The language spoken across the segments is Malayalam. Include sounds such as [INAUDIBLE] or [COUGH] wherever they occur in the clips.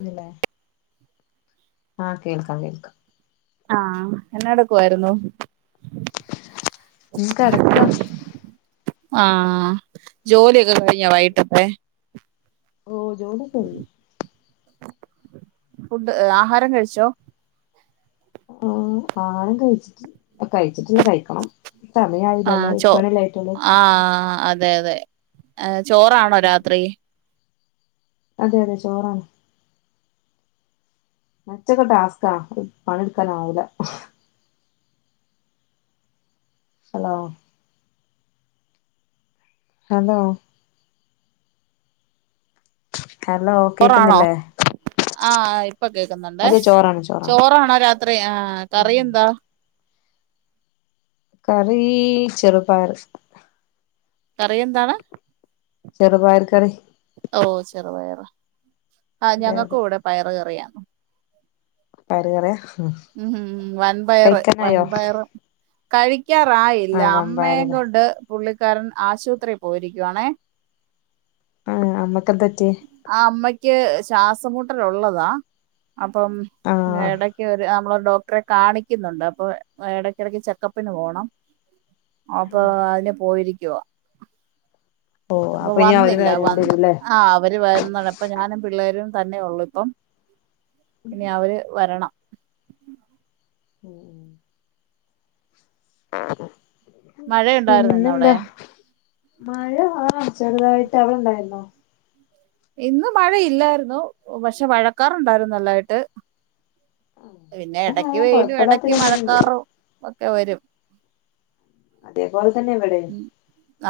ന്നില്ലേ ആ കേൾക്കാം കേൾക്കാം ആഹ് എന്നാടുക്കുവാരുന്നു ഉം കെടക്കാ ആഹ് ജോലിയൊക്കെ കഴിഞ്ഞോ വൈട്ടത്തെ ഓഹ് ജോലിയൊക്കഴിഞ്ഞു ഫുഡ് ആഹാരം കഴിച്ചോ ആഹ് ആളും കഴിച്ചിട്ട് കഴിച്ചിട്ടില്ല കഴിക്കണം സമയായില്ലല്ലോ എട്ടുമാണിയല്ലേ ആയിട്ടുള്ളൂ എട്ടര തെ അതെ ആഹ് ചോറാണോ രാത്രി അതെ അതെ ചോറാണ് മറ്റത് ടാസ്ക്കാ പണിയെടുക്കാനാവൂല ഹലോ ഹലോ ഹലോ ചോറാണോ കേക്കുന്നില്ലേ ആഹ് ഇപ്പൊ കേക്കുന്നുണ്ടേ അതെ ചോറാണ് ചോറാണ് ചോറാണോ രാത്രി ആഹ് ഉം ഉം കറിയെന്താ കറി ചെറുപയർ കറിയെന്താണ് ചെറുപയർ കറി ഓഹ് ചെറുപയറാ ആ അതെ അതെ ഞങ്ങൾക്കും ഇവിടെ പയറ് കറിയാ പയറു കറിയാ ഉം വൻപയറ് കഴിക്കാനായോ വൻപയറും കഴി ക്കാറായില്ല ആഹ് അമ്മേം വമ്പായറില്ലേ കൊണ്ട് പുള്ളിക്കാരൻ ആശുപത്രിയിൽ പോയിരിക്കുവാണേ ആഹ് അമ്മ എന്ത് പറ്റി യ്ക്ക് ശ്വാസംമുട്ടല് ഉള്ളതാ അപ്പം ആഹ് ഇടക്ക് ഒരു നമ്മളൊരു ഡോക്ടറെ കാണിക്കുന്നുണ്ട് അപ്പൊ ഇടക്കിടക്ക് ചെക്കപ്പിന് പോണം അപ്പൊ അതിന് പോയിരി ക്കുവാ ഓഹ് അപ്പൊ ഇനി അവര് വരേണ്ടിവരുല്ലേ ആഹ് അവര് വരുന്നാണ് ഇപ്പൊ ഞാനും പിള്ളേരും തന്നെ ഉള്ളു ഇപ്പം ഇനി അവര് വരണം ഉം ഉം മഴയുണ്ടായിരുന്നോ ഇന്നവിടെ പിന്നെന്താ? മഴ ആ ചെറുതായിട്ട് അവിടെണ്ടായിുന്നോ? ഇന്ന് മഴയില്ലായിരുന്നു പക്ഷെ മഴക്കാറണ്ടായിരുന്നു നല്ലായിട്ട് പിന്നെ ഇവിടെ മഴ എടക്ക് വെയിലും കൊഴപ്പല്ലാത്ത എടക്ക് രീതിയിലുണ്ട് മഴക്കാറും ഒക്കെ വരും അതേപോലെ- തന്നെ ഇവിടെയും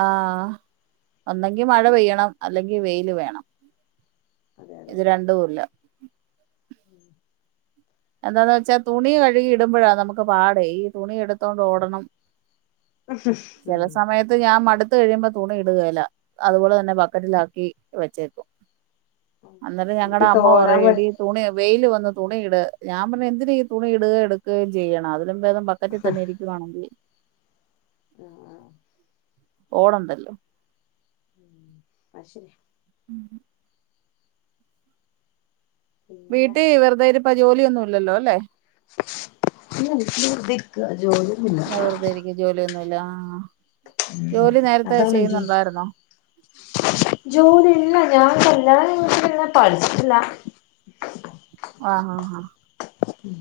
ആഹ് ഒന്നെങ്കി മഴ പെയ്യണം അല്ലെങ്കിൽ വെയില് വേണം അതെ അതെ ഇത് രണ്ടുമില്ല എന്താന്ന് വെച്ചാ തുണി കഴുകി ഇടുമ്പോഴാ നമുക്ക് പാടെ ഈ തുണി എടുത്തോണ്ട് ഓടണം ചില സമയത്ത് ഞാൻ മടു ത്ത് കഴിയുമ്പോ തുണി ഇടുകല്ല അതുപോലെ തന്നെ ബക്കറ്റിലാക്കി വെച്ചേക്കും അന്നരം എനിക്ക് ഞങ്ങളുടെ അമ്മ തോരാൻ പറയും പ എടി തുണി വെയില് വാ തുണിയിട് ഞാൻ പറഞ്ഞെ എന്തിന ഈ തുണി ഇടുക എടുക്കുകയും ചെയ്യണം അത് ഇപ്പോഴും ബക്കറ്റിൽ തന്നെ ഇരിക്കുകവാണെങ്കി ഓടണ്ടല്ലോ അ ശരി ഉം പിന്നെ വീട്ടി വെറുതെരു ജോലിയൊന്നുല്ലല്ലോ അല്ലെ ഇല്ല വീട്ടില് വെറുതെ ക്ക ജോ ന വെറുതെരിക്കു ജോലിയൊന്നുല്ല മ് മ് അതാണ് ജോ ചെയ്യുന്നുണ്ടായിരുന്നോ ജോലിന്ന ഞാൻ കല്ലണം പിന്നെ പഠിച്ചില്ല ആഹ് ആഹ് ആഹ് ഉം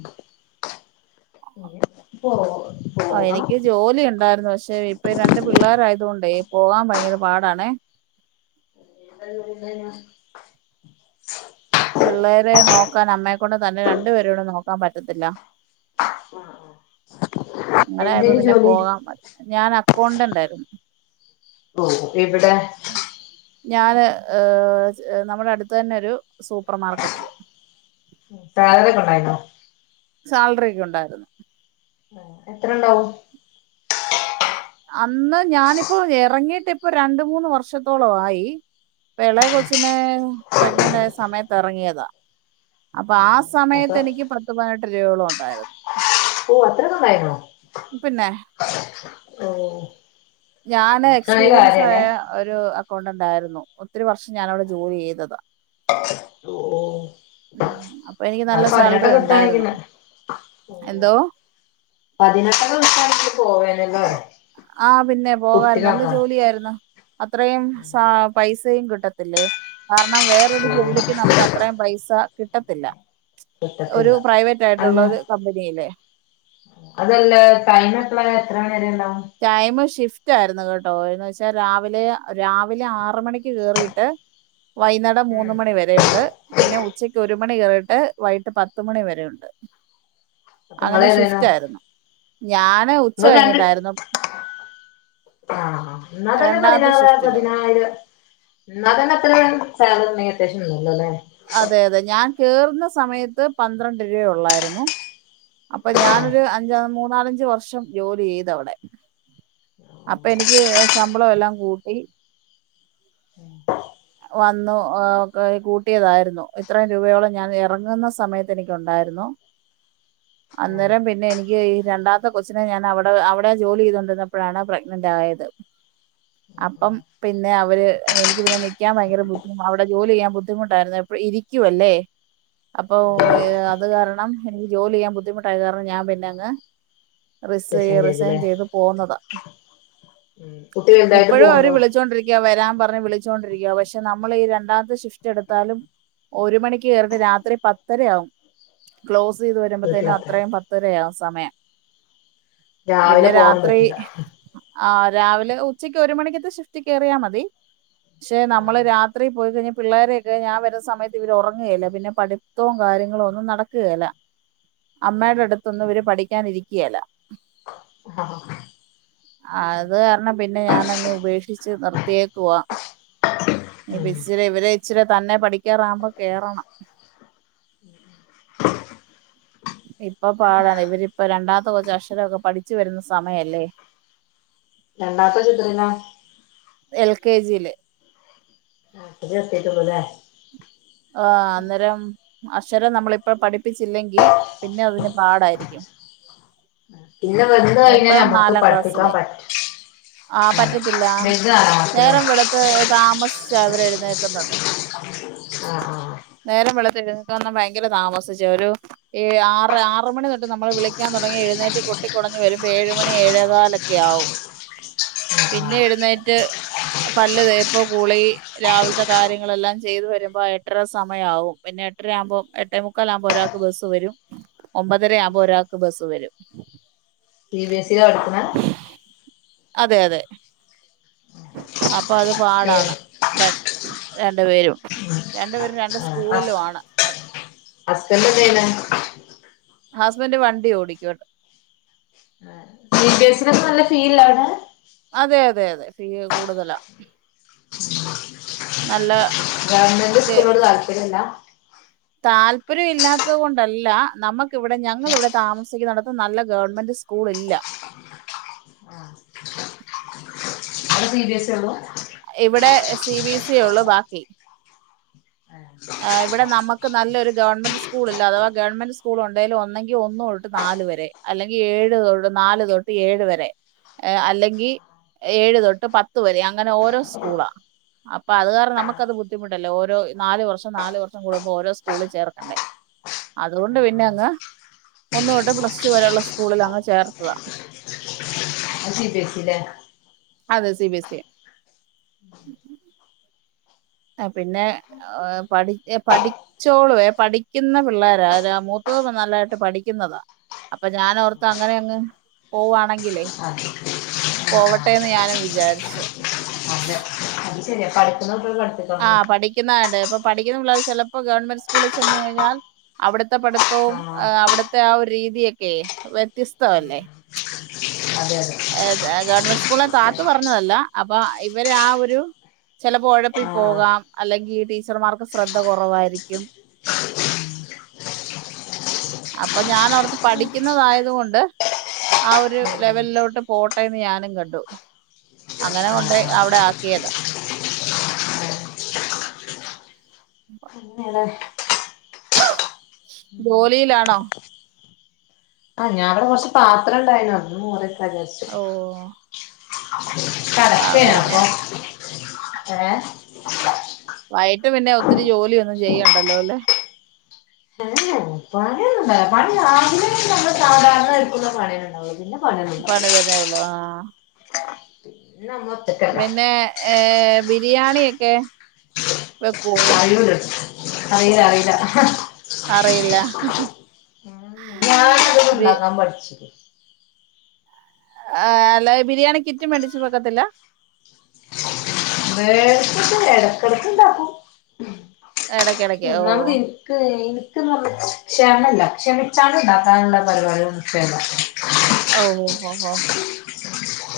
ഓ ആ എനിക്ക് ജോലി ഒണ്ടാരുന്നു പക്ഷെ ഇപ്പൊ ഈ രണ്ട് പിള്ളോരായതൊണ്ടേ പോകാൻ ഭയങ്കര പാടണേ പിള്ളേരെ നോക്കാൻ അമ്മെക്കൊണ്ട് തന്നെ രണ്ടുപേരെടെ നോക്കാൻ പറ്റത്തില്ല ആ ആ അങ്ങനെയപ്പോ എന്തേലും പിന്നെ ജോലി പോകാ മതി ഞാൻ അക്കൗണ്ടന്റ് ആരുന്നു ഓ എവിടെ ഏഹ് ച് നമ്മുടെ അടുത്ത് തന്നെയൊരു സൂപ്പർ മാർക്കറ്റില് [UNINTELLIGIBLE] സാലറി ഒക്കെ ഉണ്ടായിരുന്നു എത്ര ഇണ്ടാവും അന്ന് ഞാനിപ്പോ എറങ്ങിട്ട് ഇപ്പൊ രണ്ട് മൂന്ന് വർഷത്തോള ആയി ഇളയ കൊച്ചിനെ പ്രഗ്നന്റ് ആയ സമയത്ത് ഇറങ്ങിയതാ അ പ്പൊ ആ അതെ സമയത്ത് എനിക്ക് അപ്പൊ പത്ത് പതിനെ വല്യോളുംഉണ്ടായിരുന്നു ഓ അത്ര നന്നായിരുന്നോ പിന്നെ ഓ ഞാന് എടുക്കണ എക്സ്പീരിയൻസ് കാര്യല്ലേ ആയ ഒരു അക്കൗണ്ടന്റ് ആയിരുന്നു ഒത്തിരി വർഷം ഞാനവിടെ ജോലി ചെയ്തതാ ലോ അപ്പൊ എനിക്ക് നല്ല ന്നാലും സാലറി പതിനെട്ടൊക്കെ കിട്ടാണെങ്കി ഉണ്ടായിരുന്നു നല്ല പോവും എന്തോ പതിനെട്ടൊക്കെ കിട്ടാണങ്കി ആഹ് പിന്നെ പോകായിരുന്നു നല്ല കുട്ടിനോക്കാ ജോലിയായിരുന്നു അത്രയും സാ പൈസയും കി ട്ടത്തില്ലേ കാരണം വേറൊരു ഓ ജോലിക്ക് നമുക്ക് അത്രേം പൈസ കിട്ടത്തില്ല ഒരു കിട്ടത്തില്ല പ്രൈവറ്റ് അല്ല ആയിട്ടുള്ള ഒരു കമ്പനിയിലെ അതല്ല ടൈം എപ്പള എത്ര വരെ ഉണ്ടാവും ടൈമ് ഷിഫ്റ്റ് ആയിരുന്നു കേ ട്ടോ എന്ന് വെച്ചാ രാവിലെ രാവിലെ ആറ് മണിക്ക് കേറിട്ട് വൈന്നേടം ഉം മൂന്ന് മണി വരെയുണ്ട് പിന്നെ ഉച്ചക്ക് ഒരു മണി കേട്ട് വൈകിട്ട് പത്തുമണി വരെയുണ്ട് അപ്പൊ നിങ്ങള് അങ്ങനെ ഏതേനു ഷിഫ്റ്റ് ആയിരുന്നു ഞാന് ഉച്ച കഴിഞ്ഞിട്ടായിരുന്നു ആ ആ എന്നാ തന്നെ രണ്ടാമത്തെ ഷിഫ്റ്റില് പതിനാറ്‌പതിനായിരം ന്നാ തന്നെ [UNINTELLIGIBLE] സാലറി [UNINTELLIGIBLE] [UNINTELLIGIBLE] ന്നല്ലല്ലേ അതെ അതെ ഞാൻ കേറുന്ന സമയ ത്ത് പന്ത്രണ്ട് രൂപയൊള്ളായിരുന്നു അപ്പൊ ഞാനൊരു അഞ്ചാ മൂന്നാല ഞ്ച് വർഷം ജോലി ചെയ്ത് അവടെ അപ്പൊ എനിക്ക് ശമ്പളം എല്ലാം കൂട്ടി വന്നു കൂട്ടിയതായിരുന്നു ഇത്രയും രൂപയോളം ഞാൻ ഇറങ്ങുന്ന സമയത്ത് എനിക്കുണ്ടായിരുന്നു ഏഹ് അന്നേരം പിന്നെ എനിക്ക് ഈ രണ്ടാമത്തെ കൊച്ചിനെ ഞാൻ അവിടെ അവിടെ ജോലി ചെയ്തണ്ടിരന്നപ്പോഴാണ് പ്രഗ്നന്റ് ആയത് അപ്പം പിന്നെ അവര് എനിക്ക് പിന്നെ നി ക്കാൻ ഭയങ്കര ബുദ്ധി അവിടെ ജോലി ചെയ്യാൻ ബുദ്ധിമുട്ടായിരുന്നു എപ്പഴും ഇരിക്കുവല്ലേ അപ്പൊ അതെ അത് കാരണം ണം എനിക്ക് ജോലി ചെയ്യാൻ ബുദ്ധിമുട്ടായത് കാരണം ഞാൻ പിന്നങ് റിസെ ഡിസിഷൻ റിസൈൻ ചെയ്തല്ലേ ചെയ്ത് പോകുന്നതാ ഉം കുട്ടി വലുതായിട്ട് ഇപ്പഴും അവര് പോവ്ണ്ടോ വിളിച്ചോണ്ടിരിക്കാ വരാൻ പറഞ്ഞ് വിളിച്ചോ യാ പക്ഷെ നമ്മള് ഈ രണ്ടാമത്തെ ഷിഫ്റ്റ് എടുത്താലും ഒരു മണിക്ക് കേറീട്ട് രാത്രി പത്തരയാവും ക്ലോസ് ചെയ്ത് വരുമ്പത്തേനും വീട്ടിലെത്താൻ അത്രയും പത്തരയാവും സമയം രാവിലെ പിന്നെ പോകനും രാത്രി പറ്റൂല്ല ആ രാവിലെ ഉച്ചയ്ക്ക് ഒരു മണിക്കത്തെ ഷിഫ്റ്റി കേറിയാ മതി പക്ഷെ നമ്മള് ആഹ് രാത്രി പോയി കഴിഞ്ഞാ പിള്ളോരെയൊക്കെ ഞാൻ വരുന്ന സമയത്തിവര് ഉറങ്ങുകേല പിന്നെ പഠിത്തവും കാര്യങ്ങളോന്നും നടക്കുകേല അമ്മേടെ അടുത്തൊന്നും ഇവര് പഠി ക്കാനിരിക്കേലാ ആഹ് അത് കാരണം പിന്നെ ഞാനങ്ങ് ഉപേക്ഷിച്ച് നിർത്തിയേക്കുവാ ഇനിപ്പ ഉം ഇച്ചിരി ഇവരെ ഇച്ചരെ തന്നെ പഠിക്കാറാകുമ്പോ കേറണം ഇപ്പൊ പാടാണ് ഇവര് ഇപ്പൊ രണ്ടാ ഓജ് അക്ഷരോക്കെ പഠിച്ചു വരുന്ന സമയല്ലേ രണ്ടാത്ത ചിത്രനാ? L K ജിയില്. ആത്തിലെത്തീട്ടൊള്ളൂലെ ആഹ് അന്നേരം അക്ഷരം നമ്മളിപ്പോ പഠി പ്പിച്ചില്ലെങ്കി പിന്നെ അതിന് പാടായിരിക്കും. പിന്നെ വന്ന് കഴിഞ്ഞാൽ മൂത്തവൻ നമുക്ക് നാലാം പഠിപ്പിക്കാൻ ക്ലാസില്. പറ്റും ആ ആഹ് പറ്റത്തില്ല വലുത് നാലാം ക്ലാസ്സിലോ നേരം വെളുത്ത് താമസ്അ അവര് എഴുന്നേക്കുന്നത്. ആ ആ വളെ [UNINTELLIGIBLE] ഭയങ്കര താമസിച്ച് ഒരു ഏ ആറ് ആറ് മണി തൊട്ട് നമ്മള് വിളിക്കാൻ തുടങ്ങി എഴുന്നേറ്റ് കൊട്ടിക്കൊടഞ് വരുമ്പോ ഏയ് മണി ഏഴേ കാലൊക്കെ ആവും. ആഹ് ആഹ് പിന്നെ ആഹ് എഴുന്നേറ്റ് പല്ല് തേപ്പും കുളി രാവിൽത്തെ കാര്യങ്ങളെല്ലാ ചെയ്തു വരു പ എട്ടര സമയാവും. പിന്നെ എട്ടരയാഉമ്പോ എട്ടേ മുക്കാലാഉമ്പോ ഒരാക്ക് ബസ്സ് വരും ഒമ്പതര ആവുമ്പോ ഒരാക്ക് ബസ് വരും സീ ബി എസിലാ പടിക്ണേ? അതെ അതെ ആ പ്പൊ അത് പാടാണ് ടെൻ രണ്ട് പേരും ആ ഹസ്ബെന്റെന്തയ്യ്ണേ? ഹസ്ബൻഡ് വണ്ടി ഓടിക്കുവ - ബസിന നല്ല ഫീൽ ആണ് അതെ അ അതെ അതെ ഫീ കൂടുതലാ നല്ല ഗവൺമെന്റ് സ്കൂളോട് താല്പര്യില്ല ആ താല്പര്യം ഇല്ലാത്തത് കൊണ്ടല്ല നമുക്കിവിടെ ഞങ്ങളിവിടെ താമസിക്കു ന്നടുത്തു നല്ല ഗവൺമെന്റ് സ്കൂൾ ഇല്ല അവിടെ സി ബി എസ് സി ഉള്ളു ഇവിടെ സി ബി എസ് സി ഉള്ളു ബാക്കി ആ ഇവിടെ നമുക്ക് നല്ലൊരു ഗവൺമെന്റ് സ്കൂൾ ഇല്ല അഥവാ ഗവൺമെന്റ് സ്കൂൾ ഒണ്ടെലും ഒന്നങ്കി ഒന്ന് തൊട്ട് നാല് വരെ അല്ലെങ്കി ഏഴു തൊട്ട് നാല് തൊട്ട് ഏഴു വരെ അല്ലെങ്കിൽ ഏഴ് തൊട്ട് പത്ത് വരെ അങ്ങനെ ഓരോ സ്കൂളാ അപ്പൊ അത് കാരണം ആഹ് നമുക്കത് ബുദ്ധിമുട്ടല്ല ഓരോ നാല് വർഷം നാല് വർഷം കൂടുമ്പോ ഓരോ സ്കൂളിൽ ചേർക്കണ്ടേ അതുകൊണ്ട് ആഹ് പിന്നെ ആഹ് അങ്ങ് ഒന്ന് തൊട്ട് പ്ലസ് ടു വരെയുള്ള സ്കൂളിൽ അങ്ങ് ചേർത്തത സി ബി എസി അല്ലെ അതെ സി ബി എസി പിന്നെ പഠി പഠിച്ചോളുവേ പഠിക്കുന്ന പിള്ളേരാ അ മൂത്തത് നല്ലായിട്ട് പഠിക്കുന്നതാ അപ്പൊ ഞാനോർത്തു അങ്ങനെ അങ്ങ് പോവാണെങ്കി അതെ പോവട്ടേന്ന് ഞാനും വിചാരിച്ച് അതെ അത് ശരിയാ പഠിക്കുന്ന കുട്ടികൾ പഠിപ്പിക്കണല്ലോ ആഹ് പഠിക്കുന്നാണ്ട് ഇപ്പൊ പഠിക്കുന്ന പിളളാര് ചെലപ്പോ ഗവൺമെന്റ് സ്കൂളി ചെന്ന് കഴിഞ്ഞാൽ അവിടു ഇ പടത്തവും ആഹ് അവിടുത്തെ ആ ഒരു രീതിയൊക്കെ വ്യത്യസ്തല്ലേ [UNINTELLIGIBLE] അതെ ഏത് ഗവൺമെന്റ് സ്കൂള താത്തു പറഞ്ഞതല്ല അപ്പൊ ഇവര് ആ ഒരു ചെലപ്പോ ഒഴപ്പി ആഹ് പോകാം അല്ലെങ്കി ടീച്ചർമാർക്ക് ശ്രദ്ധ കുറവായിരിക്കും അപ്പൊ ഞാൻ ഓർത്ത് പഠിക്കുന്നതായത്കൊണ്ട് ആ ഒരു ഉം ലെവലിലോട്ട് പോട്ടെന്ന് ഞാനും കണ്ടു അങ്ങനെ ആഹ് കൊണ്ടോയി ആഹ് അവിടെ ആക്കിയതാ [INAUDIBLE] അങ്ങനെയാണ് ജോലിയിലാണോ ആഹ് ഞാൻ ഇവിടെ കൊറച്ച് പാത്രം ഉണ്ടായിനു അതൊന്നു മൂടി ഓ ആ കറുത്തെ പിന്നെ പ്പൊ ഏഹ് വയട്ട് പിന്നെ ഒത്തിരി ജോലിയൊന്നും ചെയ്യണ്ടല്ലോ അല്ലെ ഏഹ് പണിയൊന്നും പണി രാവില നമ്മള് സാധാരണ വെക്കുന്ന പണിയേ ഇണ്ടാവുള്ളൂ പിന്ന പണിതന്നെ ഒളളു ആഹ് പിന്നെ നമ്മൾ ഒറ്റക്കല്ലേ പിന്നെ ഏഹ് ബിരിയാണിയൊക്കെ വെക്കുവോ അറിയൂല അറിയില്ല അറിയില്ല അറിയില്ല ഞാൻ അത് ബി ഉണ്ടാക്കാൻ പഠിച്ചിക്ക്‌ ആ അല്ല ബിരിയാണി കിറ്റ് മേടിച്ചു വെയ്ക്കാതില്ല. നേരത്തയൊക്കെയെ ഇടയ്ക്കയൊക്കെ ഉണ്ടാക്കും. ഇടക്കിടക്ക് ഓ ഒന്നാമത് എനിക്ക് എനിക്കങ്ങ് ക്ഷമയല്ല ശ്രെമിച്ചാൽ ഉണ്ടാക്കാനുള്ള പരിപാടികളൊക്കെ ഉള്ളു. ഓ ഓ ഓ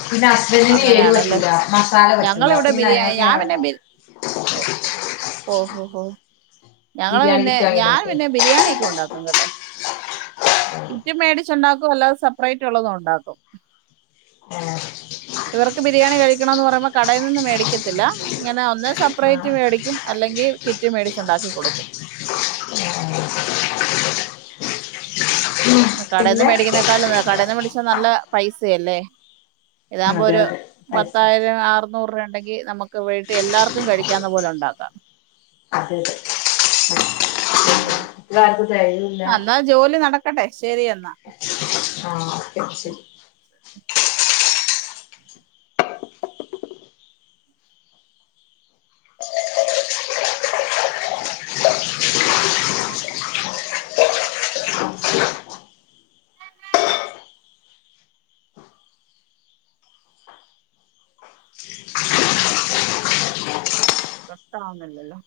പിന്നെ ഹസ്ബൻഡിന് എരു അങ്ങനെയാണല്ലേ പറ്റൂല മസാല പറ്റൂല ഞങ്ങളിവിടെ പിന്നെ ബിരിയാണി ഞാൻ പിന്നെ അതിനൊക്കെയാണല്ലോ ബി ഓ ഓഹോ ഹോ ഞങ്ങൾ ബിരിയാണി പിന്നെ കിറ്റ് വാങ്ങി ഞാൻ ഉണ്ടാക്കും പിന്നെ ബിരിയാണി ഒക്കെ ഉണ്ടാക്കും കേട്ടോ. കിറ്റ് മേടിച്ചുണ്ടാക്കും അല്ലാതെ സർപ്പറേറ്റ് ഉള്ളതും ഉണ്ടാക്കും. ഏഹ് ഇവർക്ക് ബിരിയാണി കഴിക്കണം എന്ന് പറയുമ്പോൾ. കടയിൽ നിന്ന് മേടി ക്കത്തില്ല ഇങ്ങനെ ഒന്നേ സർപ്പറേറ്റ് ആഹ് മേടിക്കും അല്ലെങ്കിൽ കിറ്റ് മേടിച്ച് ഉണ്ടാക്കി കൊടുക്കും. ഏഹ് [UNINTELLIGIBLE] കടയിന്ന് പിന്നെ മേടിക്കുന്നേക്കാളും കടയിന്ന് മേടിച്ചാ നല്ല പൈസയല്ലേ. ഇതാകുമ്പോ അതെ ഒരു അതെ പൈസ പത്തായിരം അറുനൂറിന് അടു ഉണ്ടെങ്കിൽ നമു ക്ക് വീട്ടിൽ എല്ലാവർക്കും കഴിക്കാവുന്ന പോലെ ഉണ്ടാക്കാം. അതെതെ [UNINTELLIGIBLE] അന്നാ ജോലി നടക്കട്ടെ. ശരി അന്നാ ആ ശരി ശരി വ്യക്തവാകുന്നില്ലല്ലോ